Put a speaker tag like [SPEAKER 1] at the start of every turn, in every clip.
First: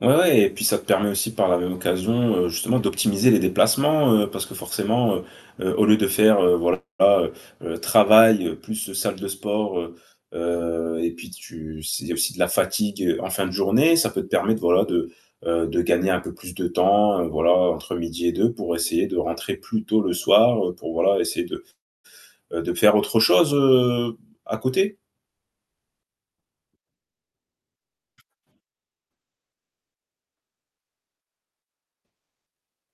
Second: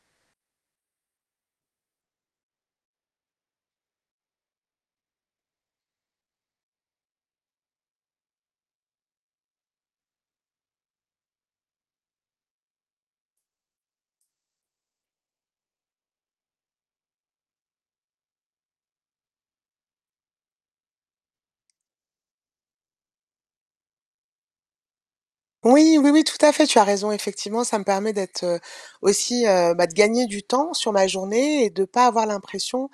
[SPEAKER 1] Ouais, ouais et puis ça te permet aussi par la même occasion, heu, justement, d'optimiser les déplacements, heu, parce que, forcément, heu heu, au lieu de faire, heu, voilà, heu heu, travail plus salle de sport, heu heu et puis tu s il y a aussi de la fatigue en fin de journée, ça peut te permettre, voilà de, heu, de gagner un peu plus de temps, heu, voilà, entre midi et deux pour essayer de rentrer plus tôt le soir, heu, pour voilà, essayer de, heu, de faire autre chose, heu, à côté.
[SPEAKER 2] Oui, oui, oui, tout à fait, tu as raison, effectivement, ça me permet d'être, heu, aussi heu, bah, de gagner du temps sur ma journée et de pas avoir l'impression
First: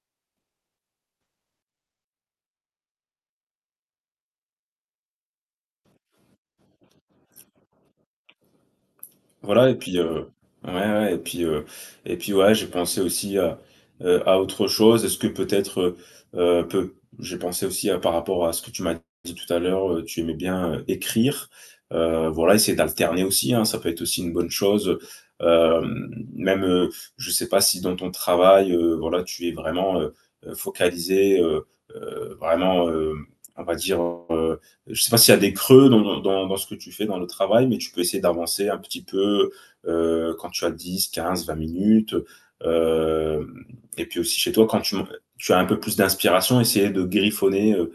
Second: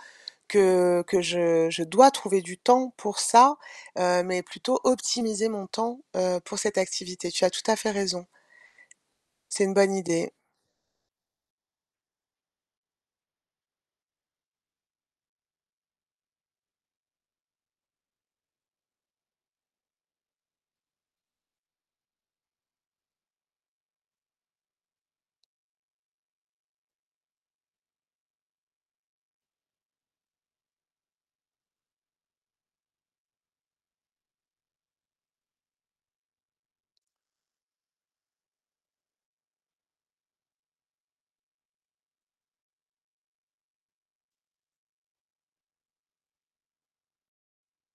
[SPEAKER 2] que que je je dois trouver du temps pour ça, heu, mais plutôt optimiser mon temps, heu, pour cette activité. Tu as tout à fait raison. C'est
[SPEAKER 1] Voilà
[SPEAKER 2] une
[SPEAKER 1] et
[SPEAKER 2] bonne
[SPEAKER 1] puis heu,
[SPEAKER 2] idée!
[SPEAKER 1] ouais, ouais et puis, heu et puis, ouais, j'ai pensé aussi à, heu, à autre chose, est-ce que peut-être, heu, peut j'ai pensé aussi par rapport à ce que tu m'as dit tout à l'heure, heu, tu aimais bien, heu, écrire, heu, voilà, essayer d'alterner aussi, hein, ça peut être aussi une bonne chose, heu, hem, même, heu, je sais pas si dans ton travail, heu, voilà, tu es vraiment, heu heu, focalisé, heu heu, vraiment, heu, on va dire heu- heu, je sais pas s'il y a des creux dans dans dans ce que tu fais dans le travail mais tu peux essayer d'avancer un petit peu, heu, quand tu as 10-15-20 minutes, heu, hem et puis aussi chez toi quand tu m tu as un peu plus d'inspiration, essayer de griffonner, heu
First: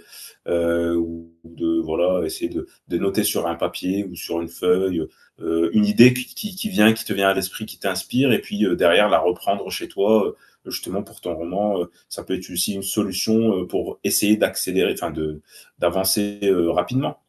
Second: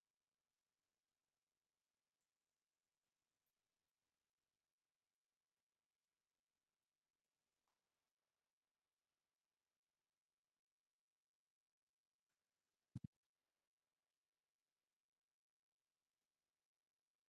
[SPEAKER 1] heu, ou de voilà, essayer de de noter sur un papier ou sur une feuille, heu heu, une idée qui qui qui vient qui te vient à l'esprit, qui t'inspire et puis, heu, derrière la reprendre chez toi, heu, justement pour ton roman, heu, ça peut être aussi une solution, heu, pour essayer d'accélérer, enfin, de d'avancer, heu, rapidement.